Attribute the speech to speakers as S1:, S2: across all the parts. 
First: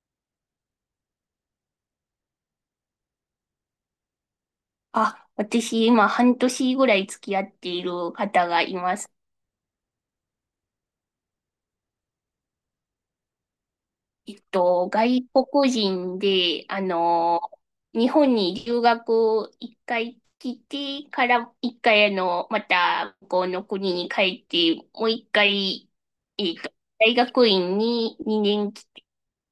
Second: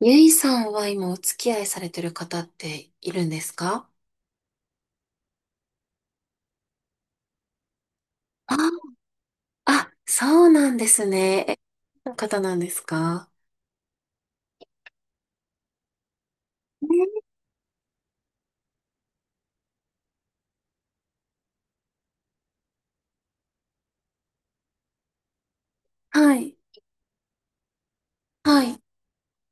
S1: ゆいさんは今お付き合いされてる方っているんですか？
S2: 私、今、半年ぐらい付き合っている方がい
S1: あ、
S2: ます。
S1: あ、そうなんですね。どんな方なんですか？
S2: 外国人で、
S1: ね。
S2: 日本に留学一回来てから、一回、また、向こうの国に帰って、もう一回、
S1: は
S2: えっ
S1: い。
S2: と、大学院に
S1: は
S2: 2年
S1: い。
S2: 来て、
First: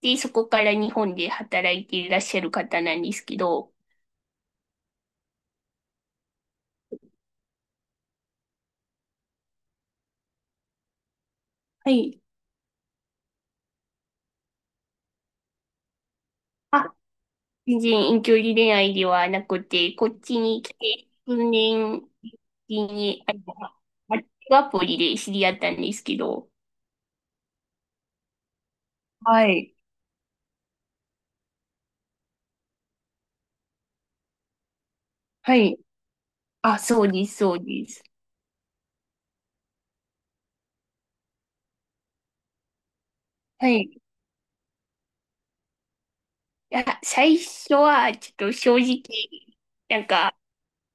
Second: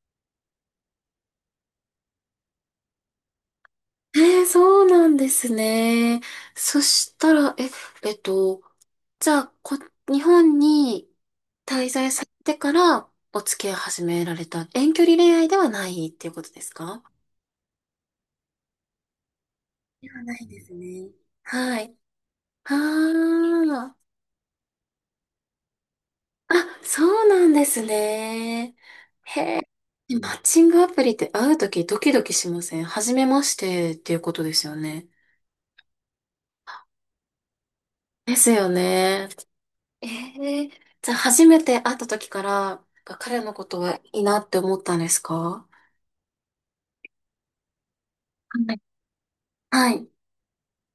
S2: で、そこから日本で働いていらっしゃる方なんですけど。
S1: そうなんですね。そしたら、えっと、じゃあ、日本に滞
S2: は
S1: 在
S2: い。
S1: されてからお付き合い始められた遠距離恋愛ではないっていうことです
S2: あ、
S1: か？
S2: 全然遠距離恋愛ではなくて、こ
S1: で
S2: っ
S1: はな
S2: ち
S1: いで
S2: に
S1: す
S2: 来て
S1: ね。
S2: 数
S1: はい。
S2: 年
S1: あ
S2: 前に、
S1: あ。
S2: マッチングアプリで知り合ったんですけど。
S1: あ、そうなんですね。へ
S2: は
S1: え。
S2: い。
S1: マッチングアプリって会うとき、ドキドキしません？初めましてっていうことですよね。
S2: はい。あ、そうです、そうです。
S1: ですよね。ええじゃあ初めて会ったときから、彼のこ
S2: は
S1: と
S2: い。
S1: は
S2: い
S1: いいなって思ったんですか？
S2: や、最初はちょっと
S1: は
S2: 正
S1: い。
S2: 直、
S1: は
S2: なん
S1: い。
S2: か、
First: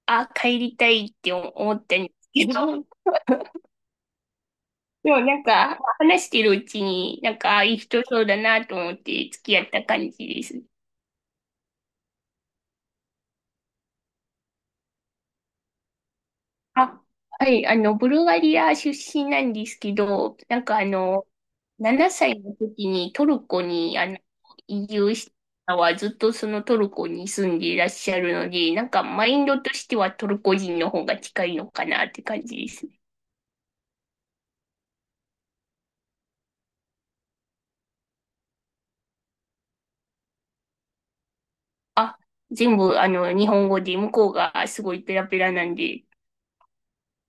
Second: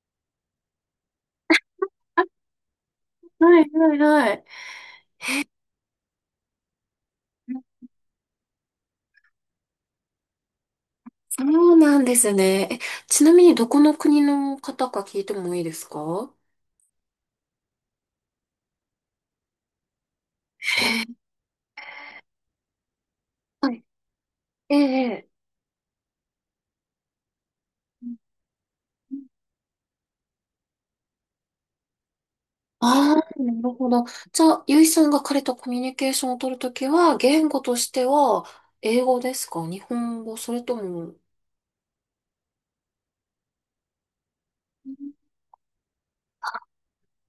S2: あ、帰りたいって思ったんですけど、
S1: はいはいはい。
S2: でも話してるうちに、あいい人そうだなと思って付き合った感じですね。
S1: そうなんですね。ちなみにどこの国の方か聞いてもいいですか？は
S2: あ、はい、ブルガリア出身なんですけど、7歳の時にトルコ
S1: い。
S2: に
S1: え
S2: 移住
S1: え。
S2: したのはずっとそのトルコに住んでいらっ
S1: え
S2: しゃるので、なんか
S1: え。
S2: マインドとしてはトルコ人の方が近いのかなって感じですね。
S1: ああ、なるほど。じゃあ、ゆいさんが彼とコミュニケーションを取るときは、言語としては、英語ですか？日本語？それとも、
S2: あ、全部日本語で向こうがすごいペラペラなんで。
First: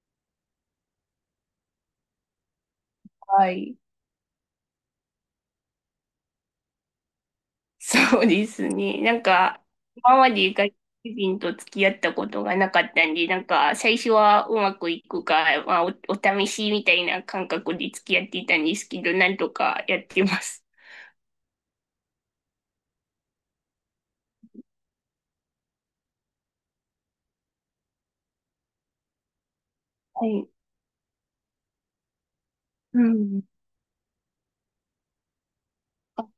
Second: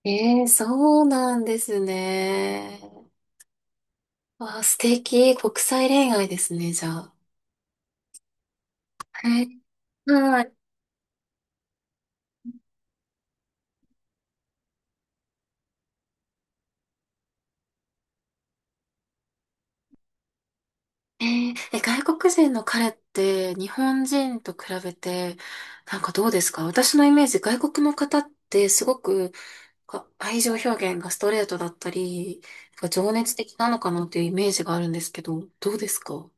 S1: ええー、そうなんですね。
S2: はい。
S1: わあ、素敵。国際恋愛ですね、じゃあ。
S2: そうですね。
S1: え
S2: 今ま
S1: はい。
S2: で外国人と付き合ったことがなかったんで、なんか、最初はうまくいくか、まあ、お試しみたいな感覚で付き合っていたんですけど、なんとかやってます。
S1: えーえ外国人の彼って日本人と比べて、なんかどうですか？私のイメージ、外国の方ってすごくか
S2: は
S1: 愛
S2: い。
S1: 情表現がストレートだったり、なんか
S2: う
S1: 情熱
S2: ん。
S1: 的なのかなっていうイメージがあるんですけど、どうです
S2: あ、
S1: か？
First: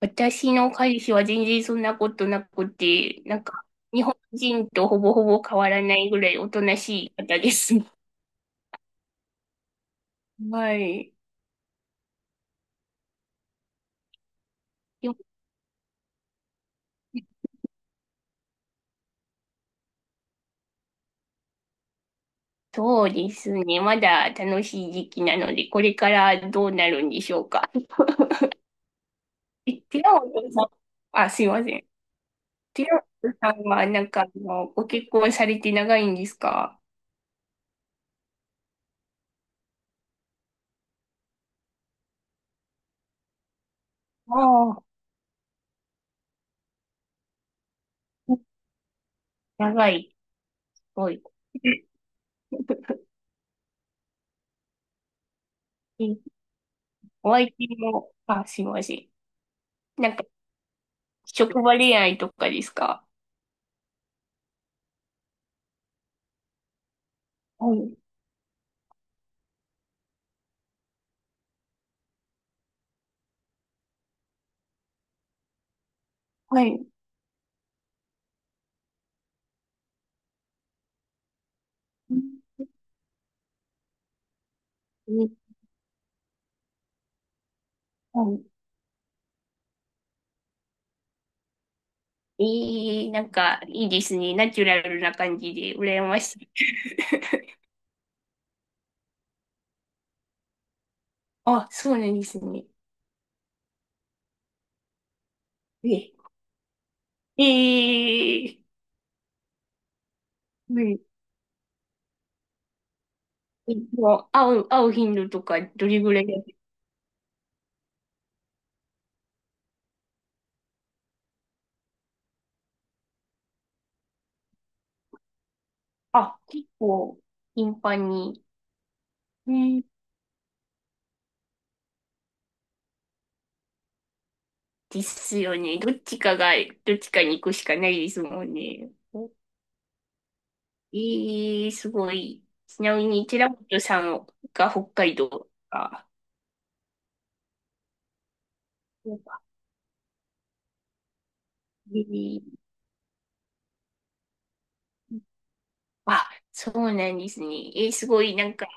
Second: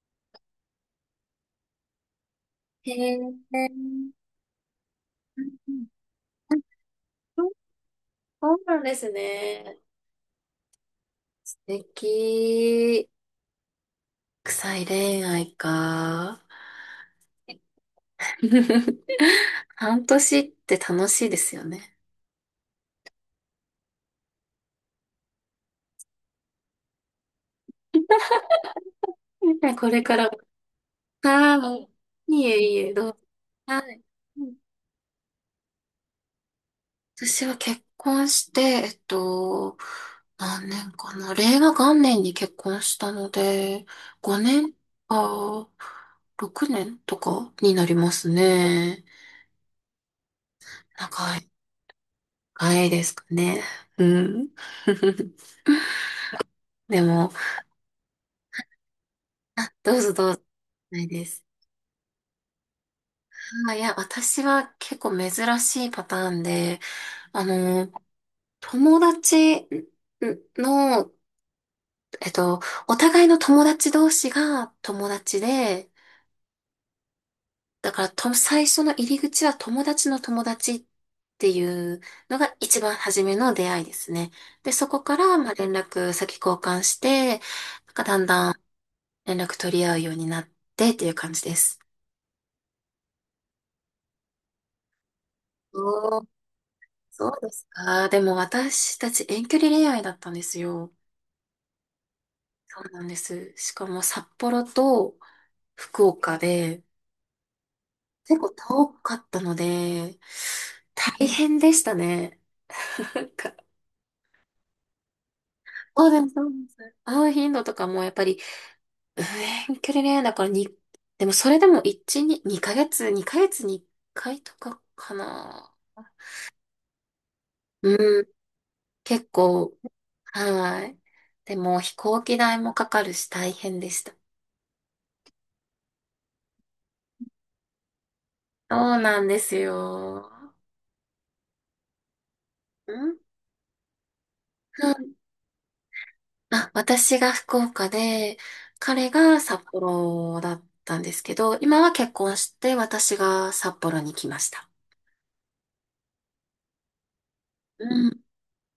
S2: 私の彼氏は全然そんなことなく
S1: へ
S2: て、なん
S1: え、
S2: か、日本人とほぼほ
S1: う
S2: ぼ変わら
S1: ん、
S2: ないぐらいおとなしい方です。
S1: そうなんですね。
S2: はい。
S1: 素敵。臭い
S2: でも
S1: 恋愛か。半年って楽しいですよね。
S2: そうですね。まだ楽しい時期なので、これからどうなるんでしょうか。え、
S1: ね、こ
S2: テ
S1: れ
S2: ィラ
S1: か
S2: ノ
S1: ら、
S2: さん、あ、すいません。
S1: はい。いえい
S2: ティ
S1: え、
S2: ラ
S1: どうぞ。
S2: ノさんは、
S1: はい。
S2: なんか、ご結婚されて長いんですか？
S1: 私は結婚して、何年かな。令和元年に結婚したので、
S2: あ
S1: 5年
S2: あ、
S1: か、6年とかになりますね。
S2: 長い。すごい。
S1: 長い、長いです かね。うん。
S2: え、
S1: でも、
S2: お相手も、あ、すいません。
S1: どう
S2: な
S1: ぞ
S2: んか、
S1: どうぞ。ないです。
S2: 職場恋愛とかですか？
S1: あ、いや、私は結構珍しいパターンで、あ
S2: は
S1: の、
S2: い、
S1: 友達の、えっと、お互いの友達同士が友達で、
S2: はい。
S1: だからと、最初の入り口は友達の友達っていう
S2: う
S1: のが
S2: ん。
S1: 一番初めの出会いですね。で、そこから、まあ、連絡先交換して、なんかだ
S2: は
S1: ん
S2: い。
S1: だん連絡取り合うようになってっていう感じです。
S2: えー、なんか、いいですね。ナチュラルな感じで、羨
S1: お
S2: ま
S1: ー、
S2: しい。
S1: そうです か。でも私たち遠距離恋愛だったんですよ。
S2: あ、そうなんですね。
S1: そうなんです。しかも札幌と 福
S2: え、
S1: 岡で
S2: え
S1: 結構
S2: ー、
S1: 遠かったので、
S2: はい。
S1: 大変でしたね。なんか
S2: もう、会う頻度とか、どれ
S1: そう
S2: ぐ
S1: で
S2: らい
S1: す、
S2: だ
S1: そ
S2: っ
S1: う
S2: け？
S1: ですね。会う頻度とかもやっぱり、うん、遠距離恋愛だからに、でもそれでも1、2、2ヶ月、2ヶ月に1回とかかな。
S2: あ、結構、頻繁
S1: うん、
S2: に。
S1: 結
S2: う
S1: 構、
S2: ん。
S1: はい。でも飛行機代もかかるし大変でした。
S2: ですよね。どっちかに行くしかないですもん
S1: そ
S2: ね。
S1: うなん
S2: お、
S1: ですよ。
S2: えー、すごい。ちな
S1: う
S2: み
S1: ん。
S2: に、寺本さんが北海道か。
S1: あ、私が福岡で、彼
S2: そう
S1: が
S2: か。
S1: 札幌だったんですけど、今は
S2: え
S1: 結婚し
S2: ー、
S1: て私が札幌に来ました。
S2: あ、そうなんですね。
S1: う
S2: えー、す
S1: ん。
S2: ごい、なんか、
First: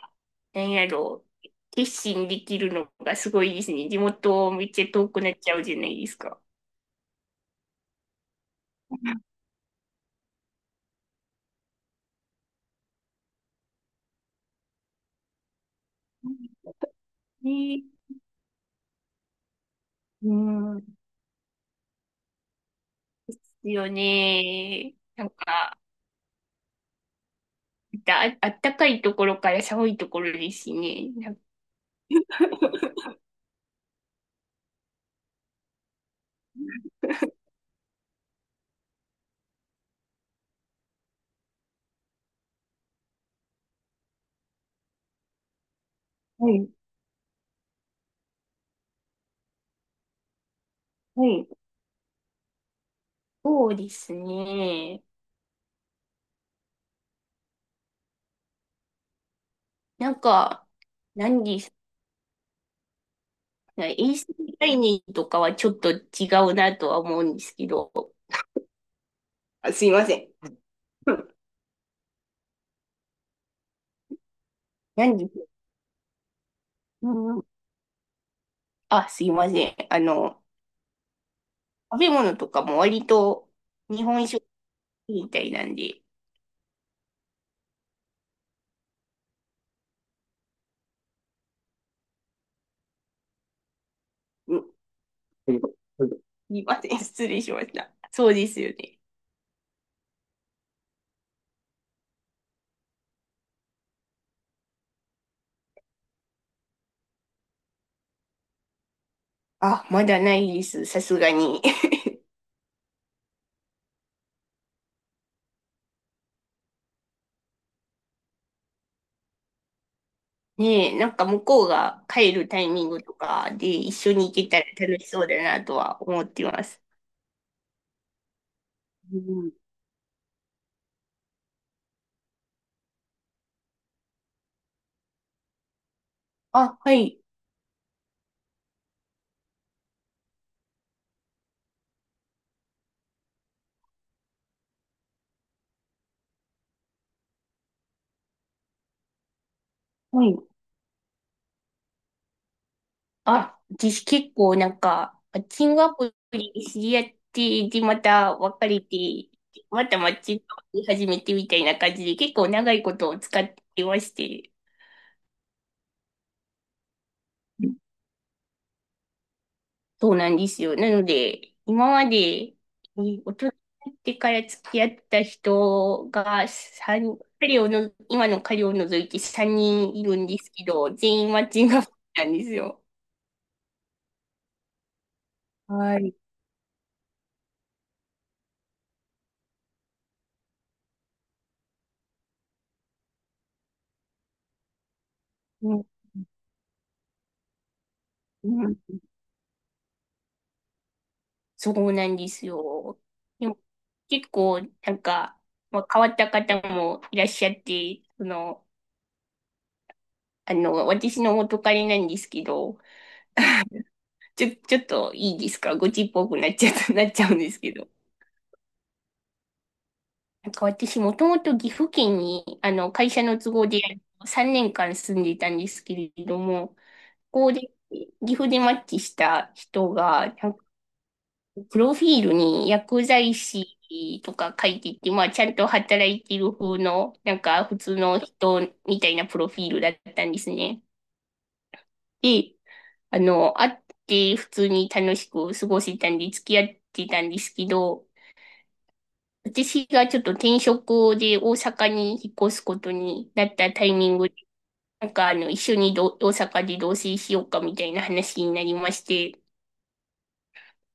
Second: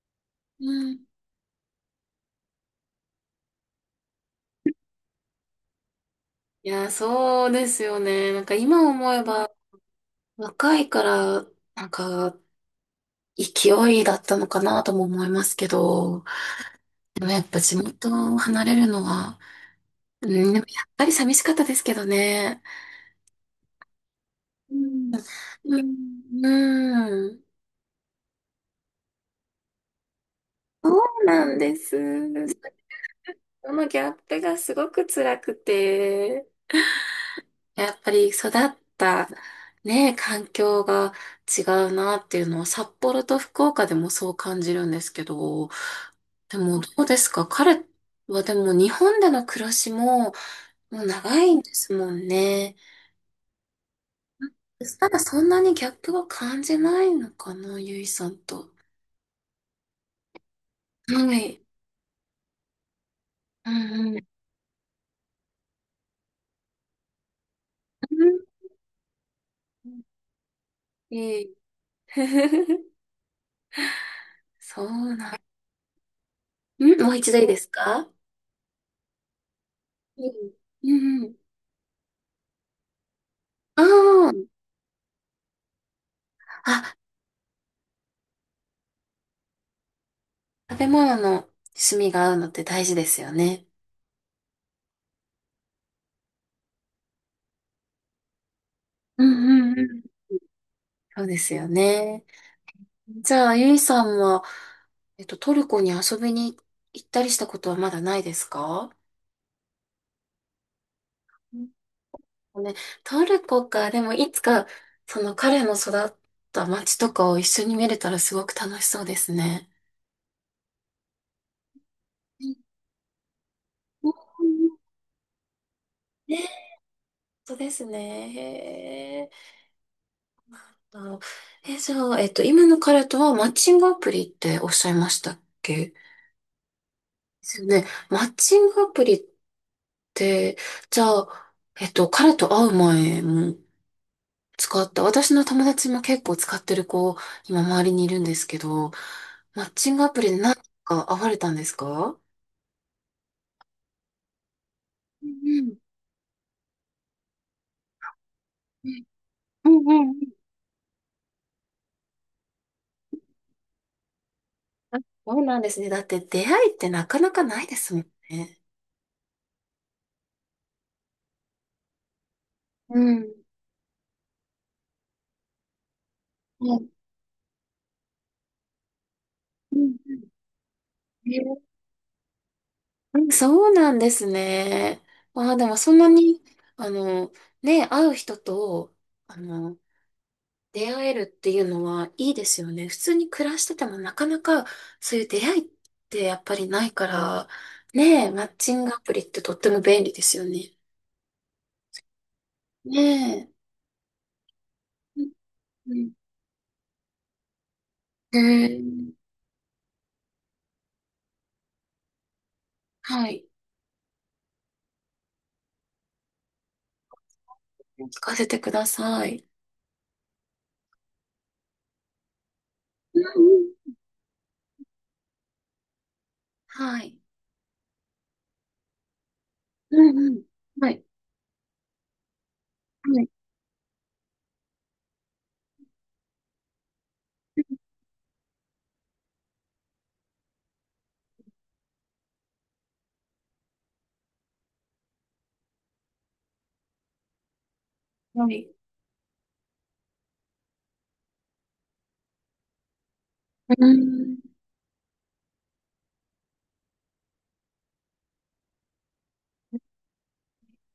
S2: なん
S1: う
S2: や
S1: ん、
S2: ろう。決心できるのがすごいですね。地元めっちゃ遠くなっちゃうじゃないですか。
S1: いや、そうですよね。なんか今思えば若いから、なんか勢いだったのかなとも思いますけど、でもやっぱ地
S2: ね、
S1: 元を離れるのは、うん、
S2: う
S1: でもや
S2: ん。
S1: っぱり寂しかったですけどね。
S2: ですよ
S1: う
S2: ね。
S1: ん、
S2: なんか、
S1: うん、うん、
S2: あったかいところから寒いところですし
S1: そ
S2: ね。
S1: う
S2: なんか。
S1: なんです。そのギャップがすごく辛くて。やっぱり育ったね、環境が違うなっていうのは札幌と福岡でもそう感じるんですけど、
S2: は
S1: で
S2: い、
S1: もどうですか？彼はでも日本での暮らしももう
S2: は
S1: 長
S2: い。
S1: いんですもんね。
S2: そうですね。
S1: ただそんなにギャップは感じないのかな、ゆいさんと。
S2: なんか、
S1: は
S2: 何で
S1: い。
S2: す
S1: う
S2: かね。衛
S1: ん、うん。
S2: 生概念とかはちょっと違うなとは思うんですけど。
S1: うん、
S2: あ、すいません。うん。
S1: いい。そう
S2: 何で
S1: な
S2: すか？
S1: ん。
S2: う
S1: もう一度
S2: ん。
S1: いいですか？
S2: あ、すいません。
S1: うん。うん、うん。
S2: 食べ物とかも割と日本食
S1: あ
S2: みたいなんで。
S1: あ。食べ物の趣味が合うのって大事ですよね。
S2: うん。うん。すいません。失礼しました。そうですよね。
S1: うん、うん、うん、そうですよね。じゃあ、ゆいさんは、トルコに遊びに行ったりしたことはまだないですか？
S2: あ、まだないです。さすがに。
S1: うん、ね、トルコか、でもいつか、その彼の育った街とかを一緒に見れたらすごく楽しそうですね。
S2: ねえ、なんか向こうが帰
S1: う
S2: る
S1: ん、
S2: タイミングとかで一緒に行けたら楽しそうだなとは思っ
S1: ね、
S2: てます。
S1: そうですね。
S2: う
S1: へー。
S2: ん、
S1: あのえ、じゃあ、今の彼とはマッチングアプリっておっしゃいましたっけ？
S2: あ、はい、
S1: ですよね。マッチングアプリって、じゃあ、彼と会う前も使った。私の友達も結構使ってる子、今周りにいるんですけど、マッチングアプ
S2: は
S1: リ
S2: い。
S1: で何か会われたんですか？
S2: あ、私結構なんか、
S1: う
S2: マッチン
S1: ん、
S2: グアプリで知り合って、で、また別れ
S1: うん、
S2: て、
S1: う
S2: ま
S1: ん、う
S2: たマ
S1: ん、う
S2: ッ
S1: ん、
S2: チングアプリ始めてみたいな感じで結構長いことを使ってまして。
S1: あ、そうなんですね。だって出会いってなかなかないですもんね。
S2: そうなんですよ。なので、今まで、え
S1: う
S2: ー
S1: ん、
S2: 大人になってから付き合った人が
S1: うん、
S2: 三彼をの、今の彼を除いて3
S1: う
S2: 人いる
S1: ん、
S2: んですけど、全員マッ
S1: ね、
S2: チングアプリなんですよ。
S1: うん、そうなんですね。ああ、でもそん
S2: は
S1: な
S2: い。
S1: に、あの、ね、会う人と、あの、出会えるっていうのはいいですよね。普通に暮らしててもなかなかそういう出会いっ
S2: うん、
S1: てやっぱりないから、ねえ、マ
S2: う
S1: ッチ
S2: ん。
S1: ングアプリってとっても便利ですよね。
S2: そうなんですよ。
S1: ね
S2: で
S1: え。
S2: も結構、なん
S1: うん、
S2: か、まあ、
S1: う
S2: 変わ
S1: ん、
S2: った方もいらっしゃって、そ
S1: へえ
S2: の、
S1: ー、
S2: 私の元彼なんですけど、
S1: はい。
S2: ちょっといいですか？ごちっぽくなっちゃった、なっちゃうんですけど。
S1: 聞かせてください。
S2: なんか私もともと岐阜県に会
S1: う
S2: 社の都
S1: ん、う
S2: 合で
S1: ん、
S2: 3年間住んでいたんですけれども、
S1: はい。
S2: ここで岐阜でマッチした人
S1: うん、
S2: が、
S1: うん。
S2: なんか
S1: はい。
S2: プロフィールに薬
S1: はい。
S2: 剤師とか書いてて、まあちゃんと働いてる風の、なんか普通の人みたいなプロフィールだったんですね。で、会って普通に楽しく過ごせたんで付き合ってたんですけど、
S1: はい。
S2: 私がちょっと転職で大阪に引っ越すことになった
S1: う
S2: タイミングで、
S1: ん。
S2: 一緒に大阪で同棲しようかみたいな話になりまして、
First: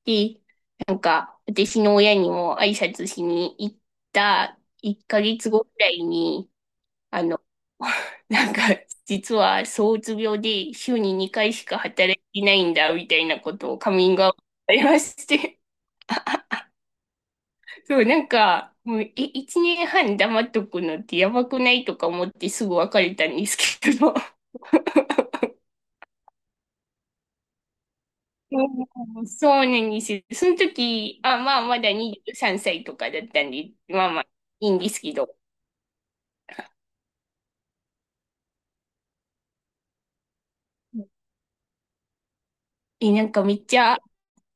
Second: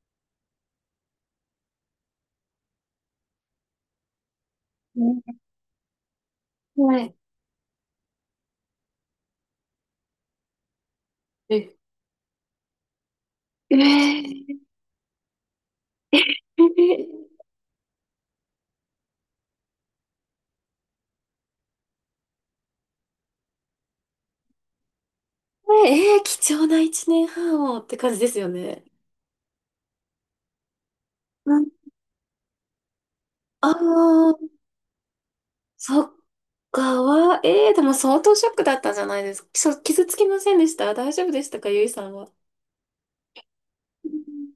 S2: で、なんか私の親にも挨拶しに行った
S1: う
S2: 1
S1: ん、
S2: ヶ月後くらいに、
S1: はい。
S2: あの、なんか実は躁うつ病で週に2回し
S1: ええ
S2: か働いてないんだみたいなことをカミングアウト
S1: ー。
S2: されまして、そう、なんか、もう、え、1年半黙っとくのってやばくない？とか思ってすぐ別れたんですけど。うん。
S1: ええー、貴重な一年半をって感じですよね。
S2: そうなんですよ。その時、あ、
S1: う
S2: まあ、
S1: ん。
S2: まだ23歳とかだったん
S1: あ
S2: で、まあまあ、
S1: あ。
S2: いいんですけど。
S1: そっかは、ええー、でも相当ショックだったんじゃないですか？傷つきませんでした？大丈夫でしたか？ゆいさんは。
S2: え、なんかめっちゃ、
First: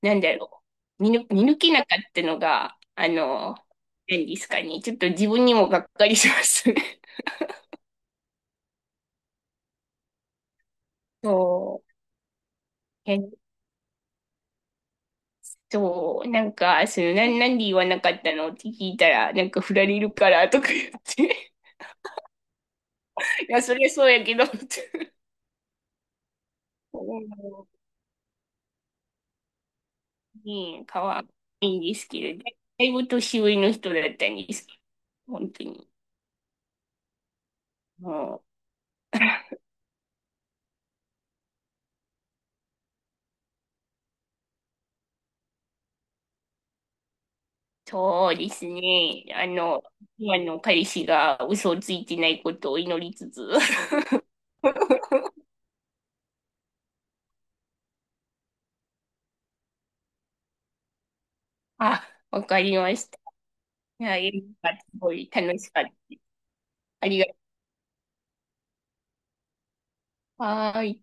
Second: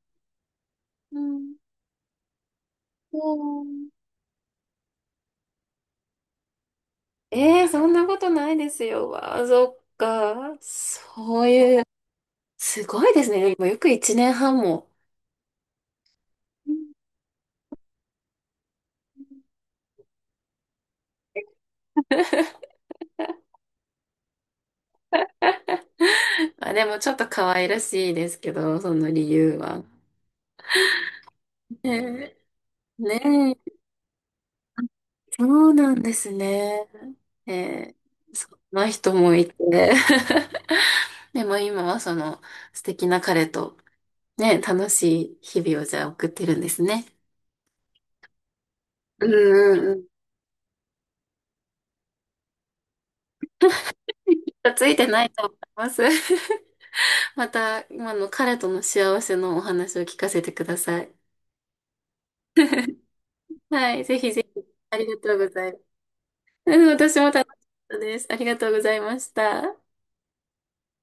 S2: なんだろう。
S1: う
S2: 見
S1: ん、
S2: 抜けなかったのが、
S1: うん、
S2: 何ですかね。ちょっと自分にもがっかりしますね。
S1: ええー、そんなことないですよ。わあ、そっか。そうい
S2: そ
S1: う、すごいです
S2: う。
S1: ね。もうよく一年半も。
S2: そう、なん
S1: うん。
S2: か、その、なんで言わなかったのって聞いたら、なんか振られるからとか言って、いや、それそうやけど、って。
S1: あ、でも
S2: う
S1: ちょっ
S2: ん。
S1: と可愛らしいですけど、その理由は。
S2: ねえ、かわいいんです
S1: ね
S2: けど、だい
S1: え、
S2: ぶ年
S1: ね
S2: 上の
S1: え、
S2: 人だったんですけど、
S1: そ
S2: 本当
S1: う
S2: に。
S1: なんですね。ええ、
S2: もう、
S1: そんな人もいて。でも今はその素敵な彼とね、楽しい日々をじゃあ送ってるんですね。
S2: そうですね。
S1: うん、うん、うん。
S2: 今の彼氏が嘘をついてないことを祈りつつ。
S1: きっとついてないと 思います。また今の彼との幸せのお話を聞かせてください。
S2: あ、わかりました。
S1: はい、
S2: い
S1: ぜ
S2: や、
S1: ひぜ
S2: よ
S1: ひ。
S2: かった。す
S1: あり
S2: ご
S1: が
S2: い
S1: とうご
S2: 楽
S1: ざ
S2: し
S1: います。
S2: かった。
S1: うん、
S2: あ
S1: 私
S2: りが
S1: も
S2: と
S1: 楽しかったです。ありがとうございました。
S2: う。はーい。